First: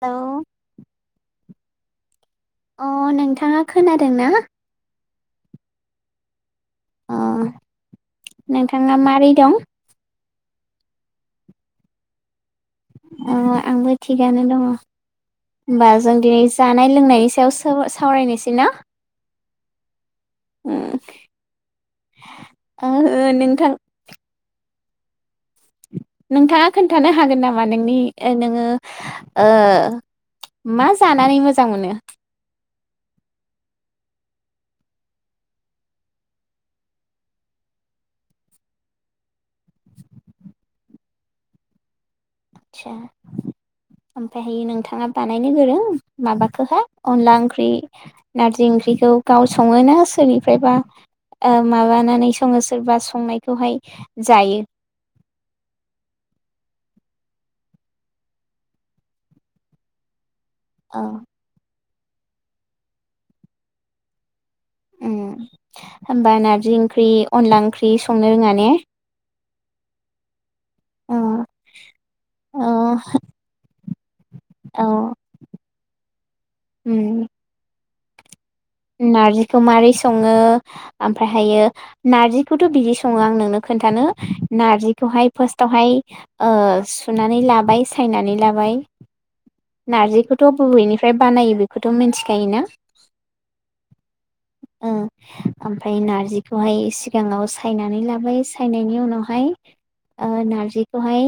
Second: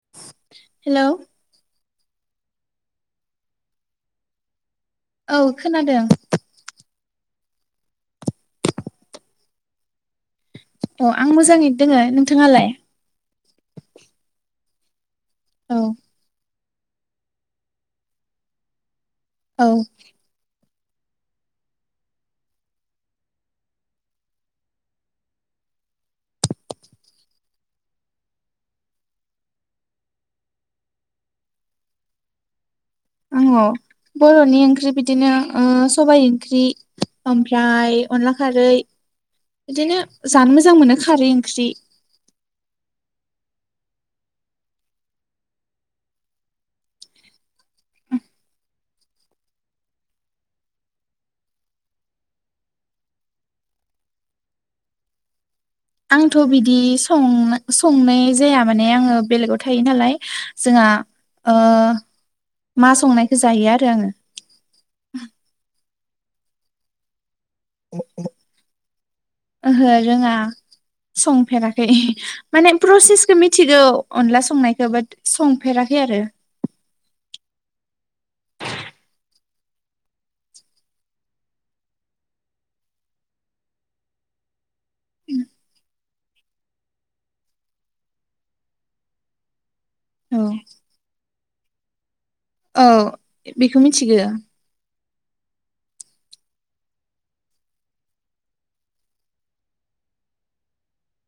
औ हेलौ अ नोंथाङा खोनादों ना? औ खोनादों। अ नोंथाङा मारै दं? अ आं मोजाङै दोङो नोंथाङालाय? औ बा जों दिनैस जानाय लोंनायनि सायाव साव सावरायनोसै ना? औ ओ आङो नोंथां नोंथाङा खोन्थानो हागोन नामा नोंनि ओ नोङो ओ मा जानानै मोजां मोनो? आंङ बर'नि ओंख्रि बिदिनो ओ सबाय ओंख्रि ओमफ्राय अनला खारै बिदिनो जानो मोजां मोनो खारै ओंख्रि। आस्सा ओमफ्रायहायो नोंथाङा बानायनो गोरों माबाखोहा अनला ओंख्रि नारजि ओंख्रिखौ गाव सङो ना सोरनिफ्रायबा ओ माबानानै सङो सोरबा संनायखौहाय जायो? आंथ' बिदि सं ना संनाय जाया माने आङो बेलेगाव थायो नालाय जोंहा औ ओ मा संनायखो जायो आरो आङो। अ होमबा नारजि ओंख्रि अनला ओंख्रि संनो रोङा ने ओहो रोङा औ संफेराखै औ माने प्रसेसखौ मिथिगौ अनला संनायखौ औ बाट संफेराखै आरो उम नारजिखौ मारै सङो ओमफ्रायहायो नार्जिखौथ' बिदि सङो आं नोंनो खोन्थानो नार्जिखौहाय फार्स्टावहाय ओ सुनानै लाबाय सायनानै लाबाय औ नार्जिखौथ' बबेनिफ्राय बानायो बेखौथ' मिथि खायोना औ बेखौ मिथिगो ओमफ्राय नार्जिखौहाय सिगाङाव सायनानै लाबाय सायनायनि उनावहाय ओ नार्जिखौहाय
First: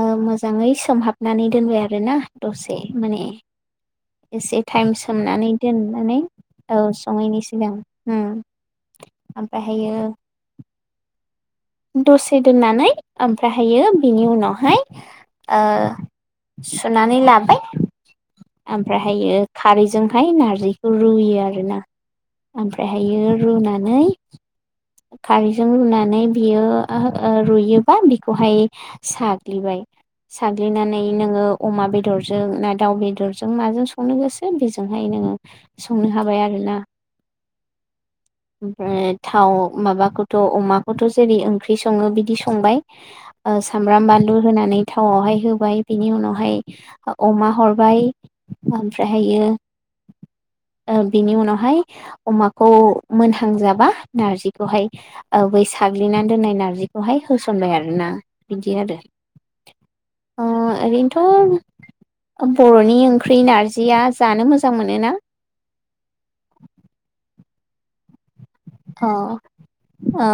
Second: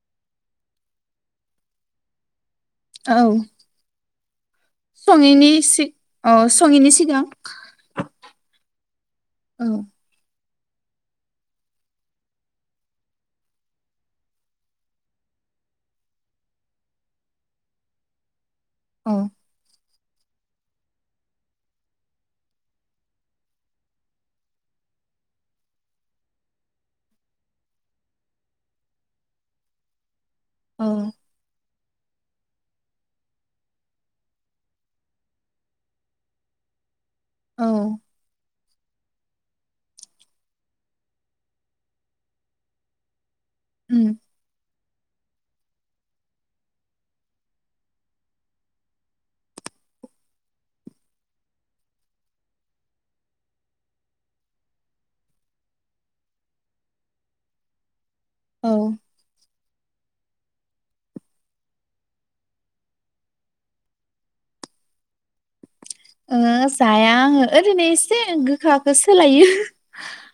ओ मोजाङै सोमहाबनानै दोनबाय आरोना दसे औ माने एसे टाइम सोमनानै दोननानै औ सङैनि सिगां उम औ ओमफ्रायहायो दसे दोननानै ओमफ्रायहायो बिनि उनावहाय ओ सुनानै लाबाय औ ओमफ्रायहायो खारैजों फाय नार्जिखौ रुयो आरो ना ओमफ्रायहायो रुनानै खारैजों रुनानै बियो ओ ओ रुयोबा बिखौहाय साग्लिबाय औ साग्लिनानै नोङो अमा बे दरजों ना दाउ बेदरजों माजों संनो गोसो बेजोंहाय नोङो संनो हाबाय आरोना औ ओमफ्राय थाव माबाखौथ' अमाखौथ' जेरै ओंख्रि सङो बिदि संबाय ओ उम सामब्राम बानलु होनानै थावावहाय होबाय बिनि उनावहाय अमा हरबाय ओमफ्रायहायो ओ बिनि उनावहाय अमाखौ मोनहांजाबा नारजि बे खौहाय ओ बै साग्लिनानै दोननाय नारजिखौहाय होसनबाय आरो ना औ बिदि आरो ओ ओरैनोथ' बर'नि ओंख्रि नारजिया जानो मोजां मोनोना ओ जाया आङो ओरैनो इसे गो गोखाखौ अ सोलायो ओ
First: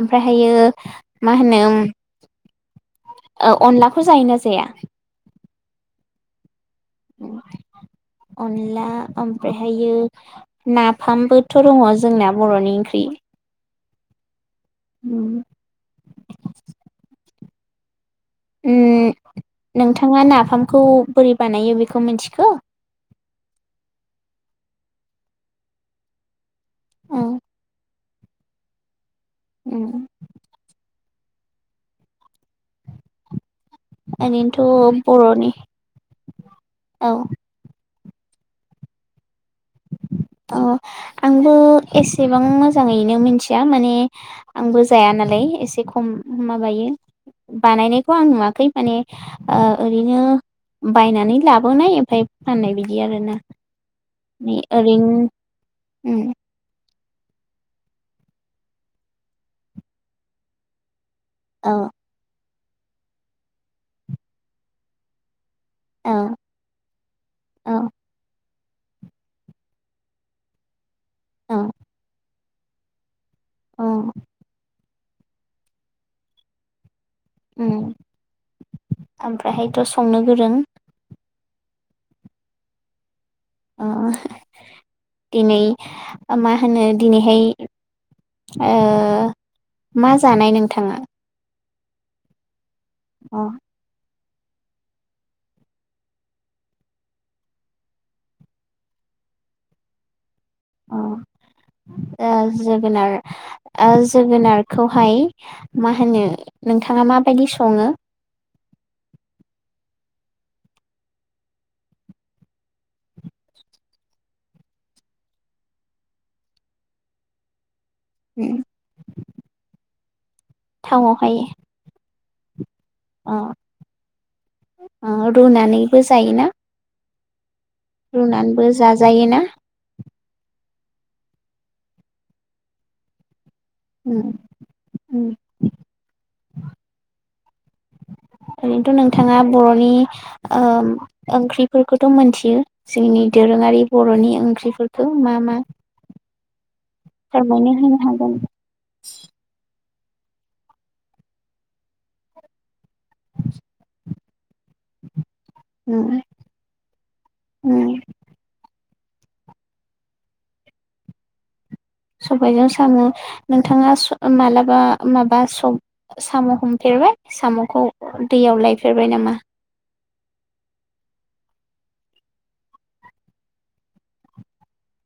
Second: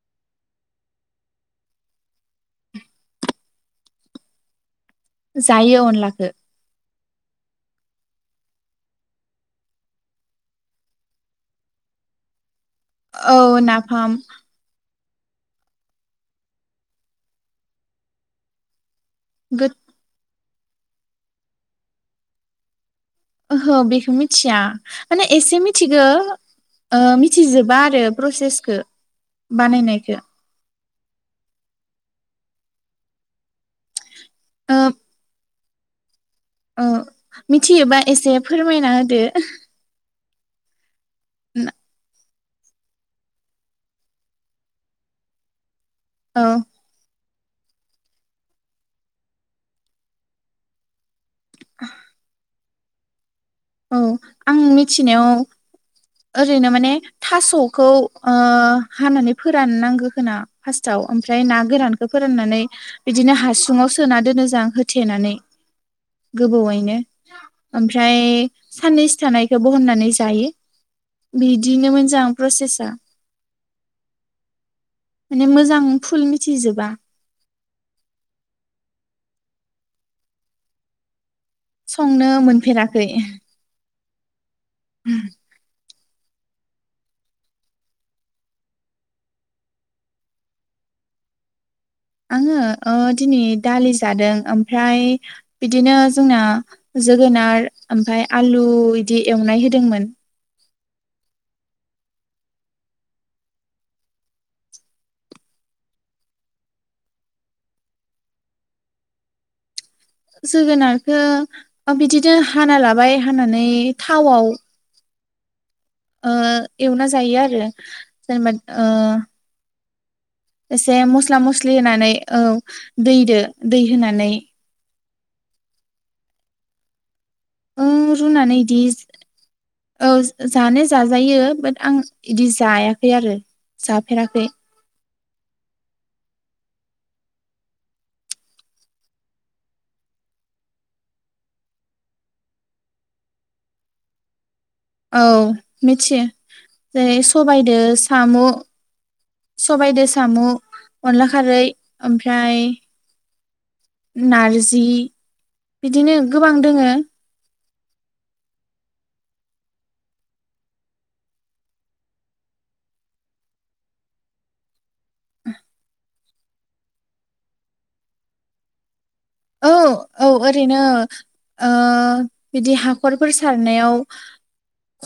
ओमफ्रायहायो मा होनो उम ओ अनलाखौ जायोना जाया? जायो अनलाखो अनला ओमफ्रायहायो नाफामबोथ' दङ जोंना बर'नि ओंख्रि औ ना फाम उम उम गोद नोंथाङा नाफाम खौ बोरै बानायो बेखौ मिथिगौ ओहो बेखौ मिथिया माने एसे मिथिगो ओ औ मिथिजोबा आरो प्रसेसखो बानायनायखौ ओरैनोथ' बर'नि औ मिथियो बा एसे फोरमायना होदो अ आंबो एसे एसेबां मोजाङैनो मिथिया माने आंबो जाया नालाय एसे खम औ माबायो बानायनायखौ आं नुवाखै माने ओ ओरैनो बायनानै लाबोनाय ओमफफ्राय फाननाय बिदि बिदि आरोना औ आं ओरैनो मिथिनायाव उम ओरैनो माने थास'खौ ओ हानानै फोरान नांगौ होना फासटाव? ओमफ्राय ना औ गोरानखौ फोराननानै बिदिनो हासुुंआव सोना दोनो जों होथेनानै औ गोबौैनो औ ओमफ्राय साननैसो थानायखौबोहननानै जायो। औ बिदिनो मोजां प्रसेसआ औ माने मोजां फुल मिथिजोबा। ओमफ्रायहायथ' संनो गोरों संनो मोनफेराखै अ दिनै मा होनो दिनैहाय, ओ मा जानाय नोंथाङा? आङो? अ दिनै दालि जादों ओमफ्राय बिदिनो जोंना जोगोनार ओमफफ्राय आलु इदि एवनाय होदोंमोन। अ अ जोगोनार जोगोनारखौहाय मा होनो नोंथाङा माबायदि सङो? जोगोनारखो बिदिनो हाना लाबाय हानानै थावआव ओ एवना जायो आरो जेनबा उम ओ एसे थावआवहाय मस्ला मस्लि होनानै औ दैदो दै होनानै ओ रुनानैबो जायोना? ओ रुनानै रुनानैबो इदि जाजायो ना? औ जानो जाजायो बाट आं इदि जायाखै आरो उम जाफेराखै ओरैनोथ' नोंथाङा बर'नि ओम ओंख्रिफोरखौथ' मोनथियो जोंनि दोरोङारि बर'नि ओंख्रि औ मिथियो [unintelligible] जेरै फोरमायनो सबायदो होनो हागोन साम' सबायदो साम' अनला खारै ओमफ्राय नारज जि बिदिनो गोबां दोङो उ सबायजों साम' नोंथाङा स मालाबा माबा सब साम' हमफेरबाय साम'खौ दैयाव लायफेरबाय नामा? औ औ ओरैनो ओ बिदि हाखरफोर सारनायाव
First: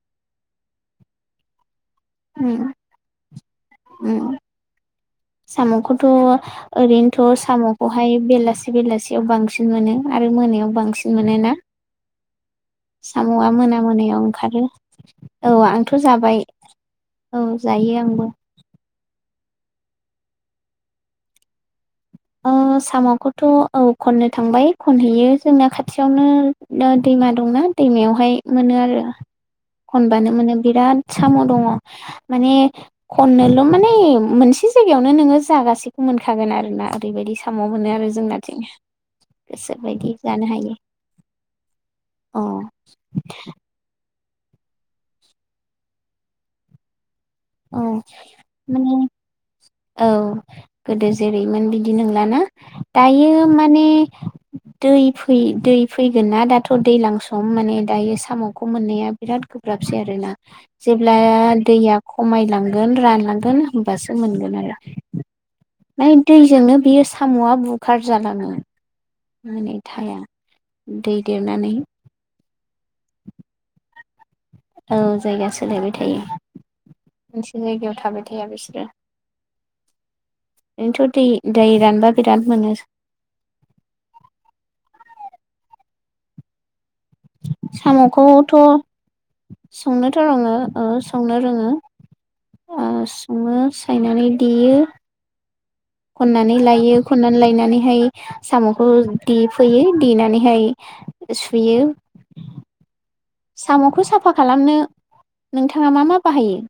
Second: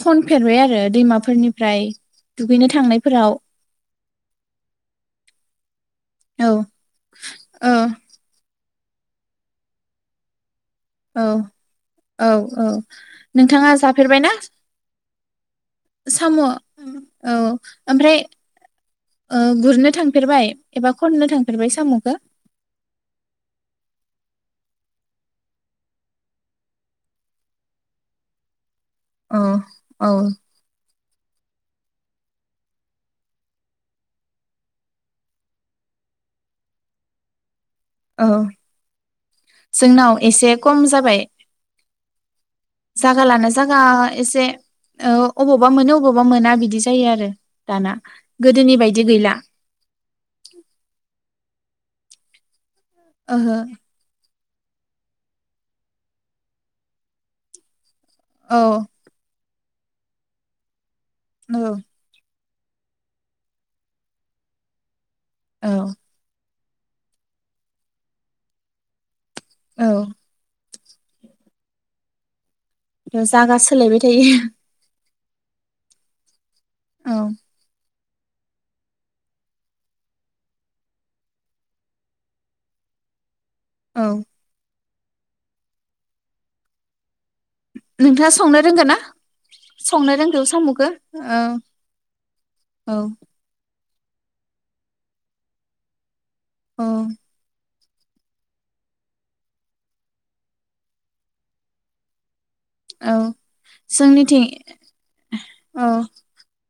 खनफेरबाय आरो दैमाफोरनिफ्राय उ दुगैनो थांनायफोराव उ साम'खौथ' औ ओरैनोथ' ओ साम'खौहाय बेलासि बेलासियाव बांसिन मोनो आरो मोनायाव बांसिन औ मोनोना? औ औ साम'आ नोंथाङा मोना मोनायाव जाफेरबाय ना? ओंखारो औ आंथ' जाबाय औ जायो ओमफ्राय आंबो ओ गुरनो थांफेरबाय एबा खननो थांफेरबाय साम'खौ ओ साम'खौथ' औ खननो थांबाय खनहैयो जोंना खाथियावनो दैमा दंना दैमायावहाय मोनो आरो औ [unintelligible] औ खनबानो मोनो बिराद साम' दङ माने खननोल' माने मोनसे जायगायावनो नोङो जागासेखौ मोनखागोन आरोना ओरैबायदि सा साम' मोनो आरो औ जोंनाथिं गोसो बायदि जोंनाव जानो एसे हायो खम जाबाय अ जागा लाना जागा एसे ओ अबावबा मोनो अबावबा मोना बिदि जायो आरो औ दाना गोदोनि माने बायदि गैला औ गोदोज जेरैमोन बिदि नंलाना? दायो ओहो माने दै फै दै फैगोन ना दाथ' दैजलां सम माने दायो औ साम'खौ मोननाया बिराद गोब्राबसै आरोना जेब्ला औ दैया मायलांगोन रानलांगोन होनोमबासो मोनगोन आरो। औ यै दैजोंनो बियो साम'आ बुखार जालांङो मोनै औ थाया दै दे नानै ओ जागा सोलायबाय थायो। औ जायगा सोलायबाय थायो। औ मोनसे जायगायाव थाबाय थाया बिसोरो बेथ' दै दै रानबा बिराद मोनो। औ नोंथाङा साम'खौथ' संनो रोंगोन ना संनो संनोथ' रोंगौ रोंङो ओ साम'खौ संनो औ रोंङो ओ औ संनो सो नानै देयो। खननानै औ लायो खननानै लायनानै फाय साम'खौ दे फैयो देनानैहाय सुयो। औ साम'खौ साफा जोंनिथिं खालामनो औ नोंथांङा मा मा बाहायो?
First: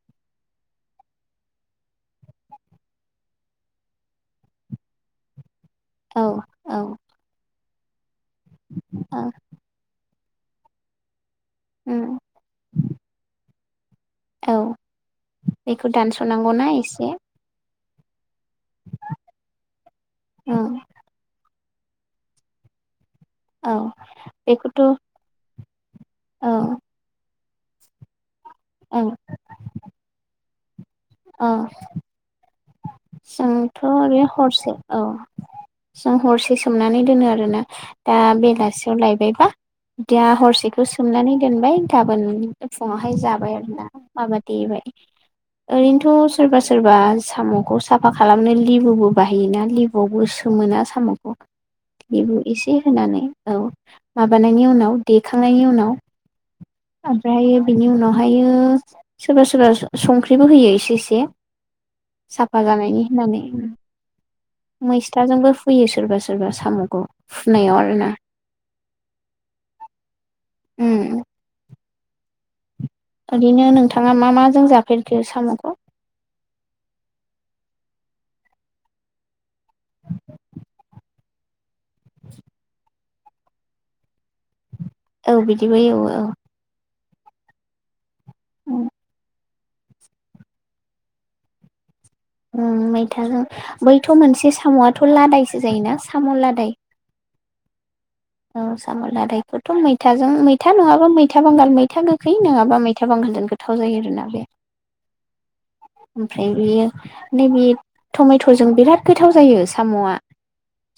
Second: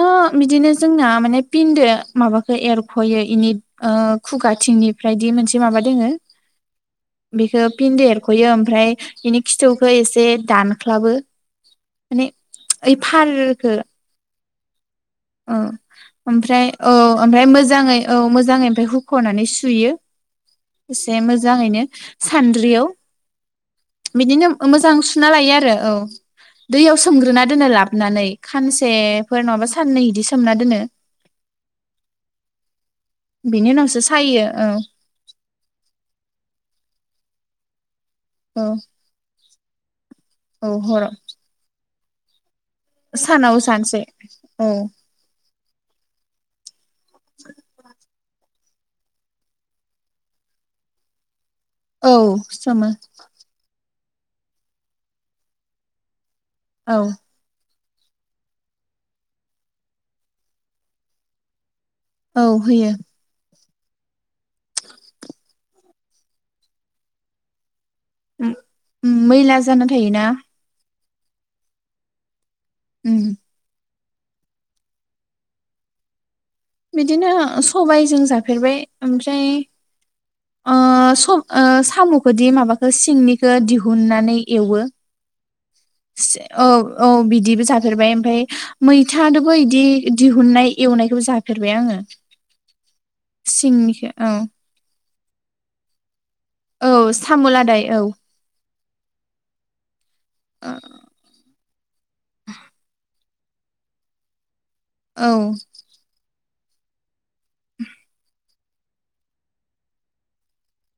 ओ बिदिनो जोंना माने फिनदो माबाखौ एरख'यो बेनि खुगाथिंनिफ्रायदि मोनस माबा दोंङो औ औ बेखो पिन देर खयो ओमफ्राय औ बेनि खिथुखौ एस ए दानख्लाबो उम माने ओइ फार खो औ औ बेखौ दानस'नांगौना ओमफ्राय औ एसे ओमफ्राय मोजांङै औ मोज जांयै ओमफ्राय हुख'नानै सुयो औ एसे मोजां जांङैनो सान्द्रियाव औ बिदिनो बेखौथ' मोजां सुना लायो आरो औ औ दैयाव सोमग्रोना दोनो लाबोनानैै ओं खानसेफोर नंङाबा साननै बिदि सोमना दोनो। अह बेनि जोंथ' उनावसो बेर सायो हरसे औ जों हरसे स सोमनानै दोनो आरोना दा औ बेलासियाव लायबायबा दा औ हरसेखौ हराव सोमनानै दोनबाय। गाबोन फुङावहाय जाबाय सानाव आरोना सानसे औ माबादेबाय। ओरैनोथ' सोरबा सोरबा साम' साफा खालामनो लिबुबो बाहायोना लिबुआवबो सोमोना साम'खौ। औ लिबु एसे सोमो होनानै औ। माबानायनि उनाव देखांनायनि उनाव औ ओमफ्राय बिनि उनावहाय सोरबा सोरबा संख्रिबो होयो एसे एसे। औ साफा होयो जानायनि होननानै। मैस्थाजोंबो हुयो। सोरबा सोरबा साम'खौ हुनायाव आरोना मैला जाना थायोना उम। बादिनो नोंथाङा मा माजों जाफेरखो साम'खौ? बिदिनो सबायजों जाफेरबाय ओमफ्राय ओ साम'खौदि माबाखो सिंनिखौ दिहुननानै एवो औ बिदिबो औ औ। औ बिदिबो जाफेरबाय। ओमफ्राय मैथा दोबो बिदि दिहुननाय एवनायखौबो जा फेरबाय आङो। उ मैथाजों बैथ' सिंनिखौ औ मोनसे साम'आ थ'लादायसो जायोना। साम' लादाय। सामु लादाय औ। औ साम' लादायखौथ' मैथाजों मैथा नङाबा मैथा बांगाल मैथा मैथा गोखै नङाबा मैथा बांगाल जों गोथाव जायो होनना बो औ [unintelligible] नैबे टमेट फोरजों बिराद गोथाव जायो साम'आ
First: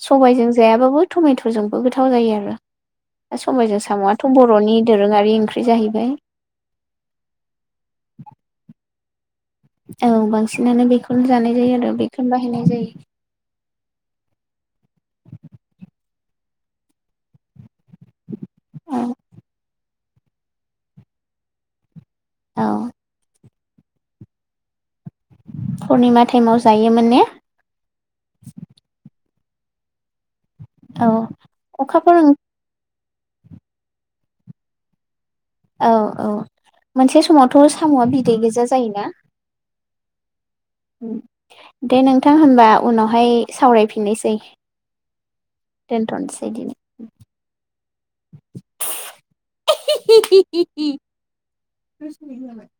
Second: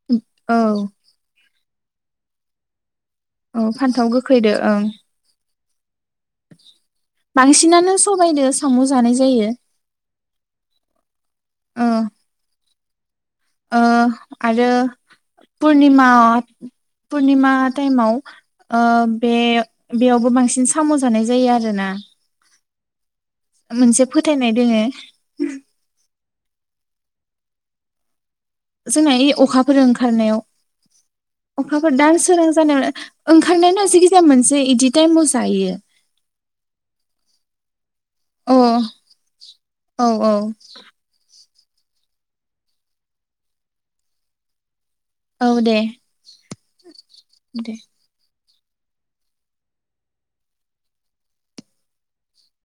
सबायजों औ जायाबाबो टमेट जों [unintelligible] जायो आरो औ सबायजों फान्थाव साम'आाथ गोखैदो बर'नि ओं दोरोङारि ओंख्रि जाहैबाय बांसिनानो सबायदो साम' जानाय जायो औ बांसिनानो बेखौनो जानाय जायो ओ आरो बेखौनो बाहायनाय जायो। ओ आरो पुरनिमा पुरनिमा टाइमाव ओ औ बे बेयावबो बांसिन साम' जानाय जायो आरोना औ मोनसे फोथायनाय दोङो पुर्निमा टाइमाव जायोमोन ने? जोंना इ अखाफोर ओंखारनायाव औ अखाफोर दानसोरां जानो ओंखारनायन जिखिजाया मोनसे इदि टाइमाव जायो औ औ मोनसे समावथ साम'आ बिदै अ गोजा जायोना? औ औ [inaudible] दे नोंथां होनबा उनावहाय सावरायफिननोसै औ दे दोनथ'नोसै दे [unintelligible]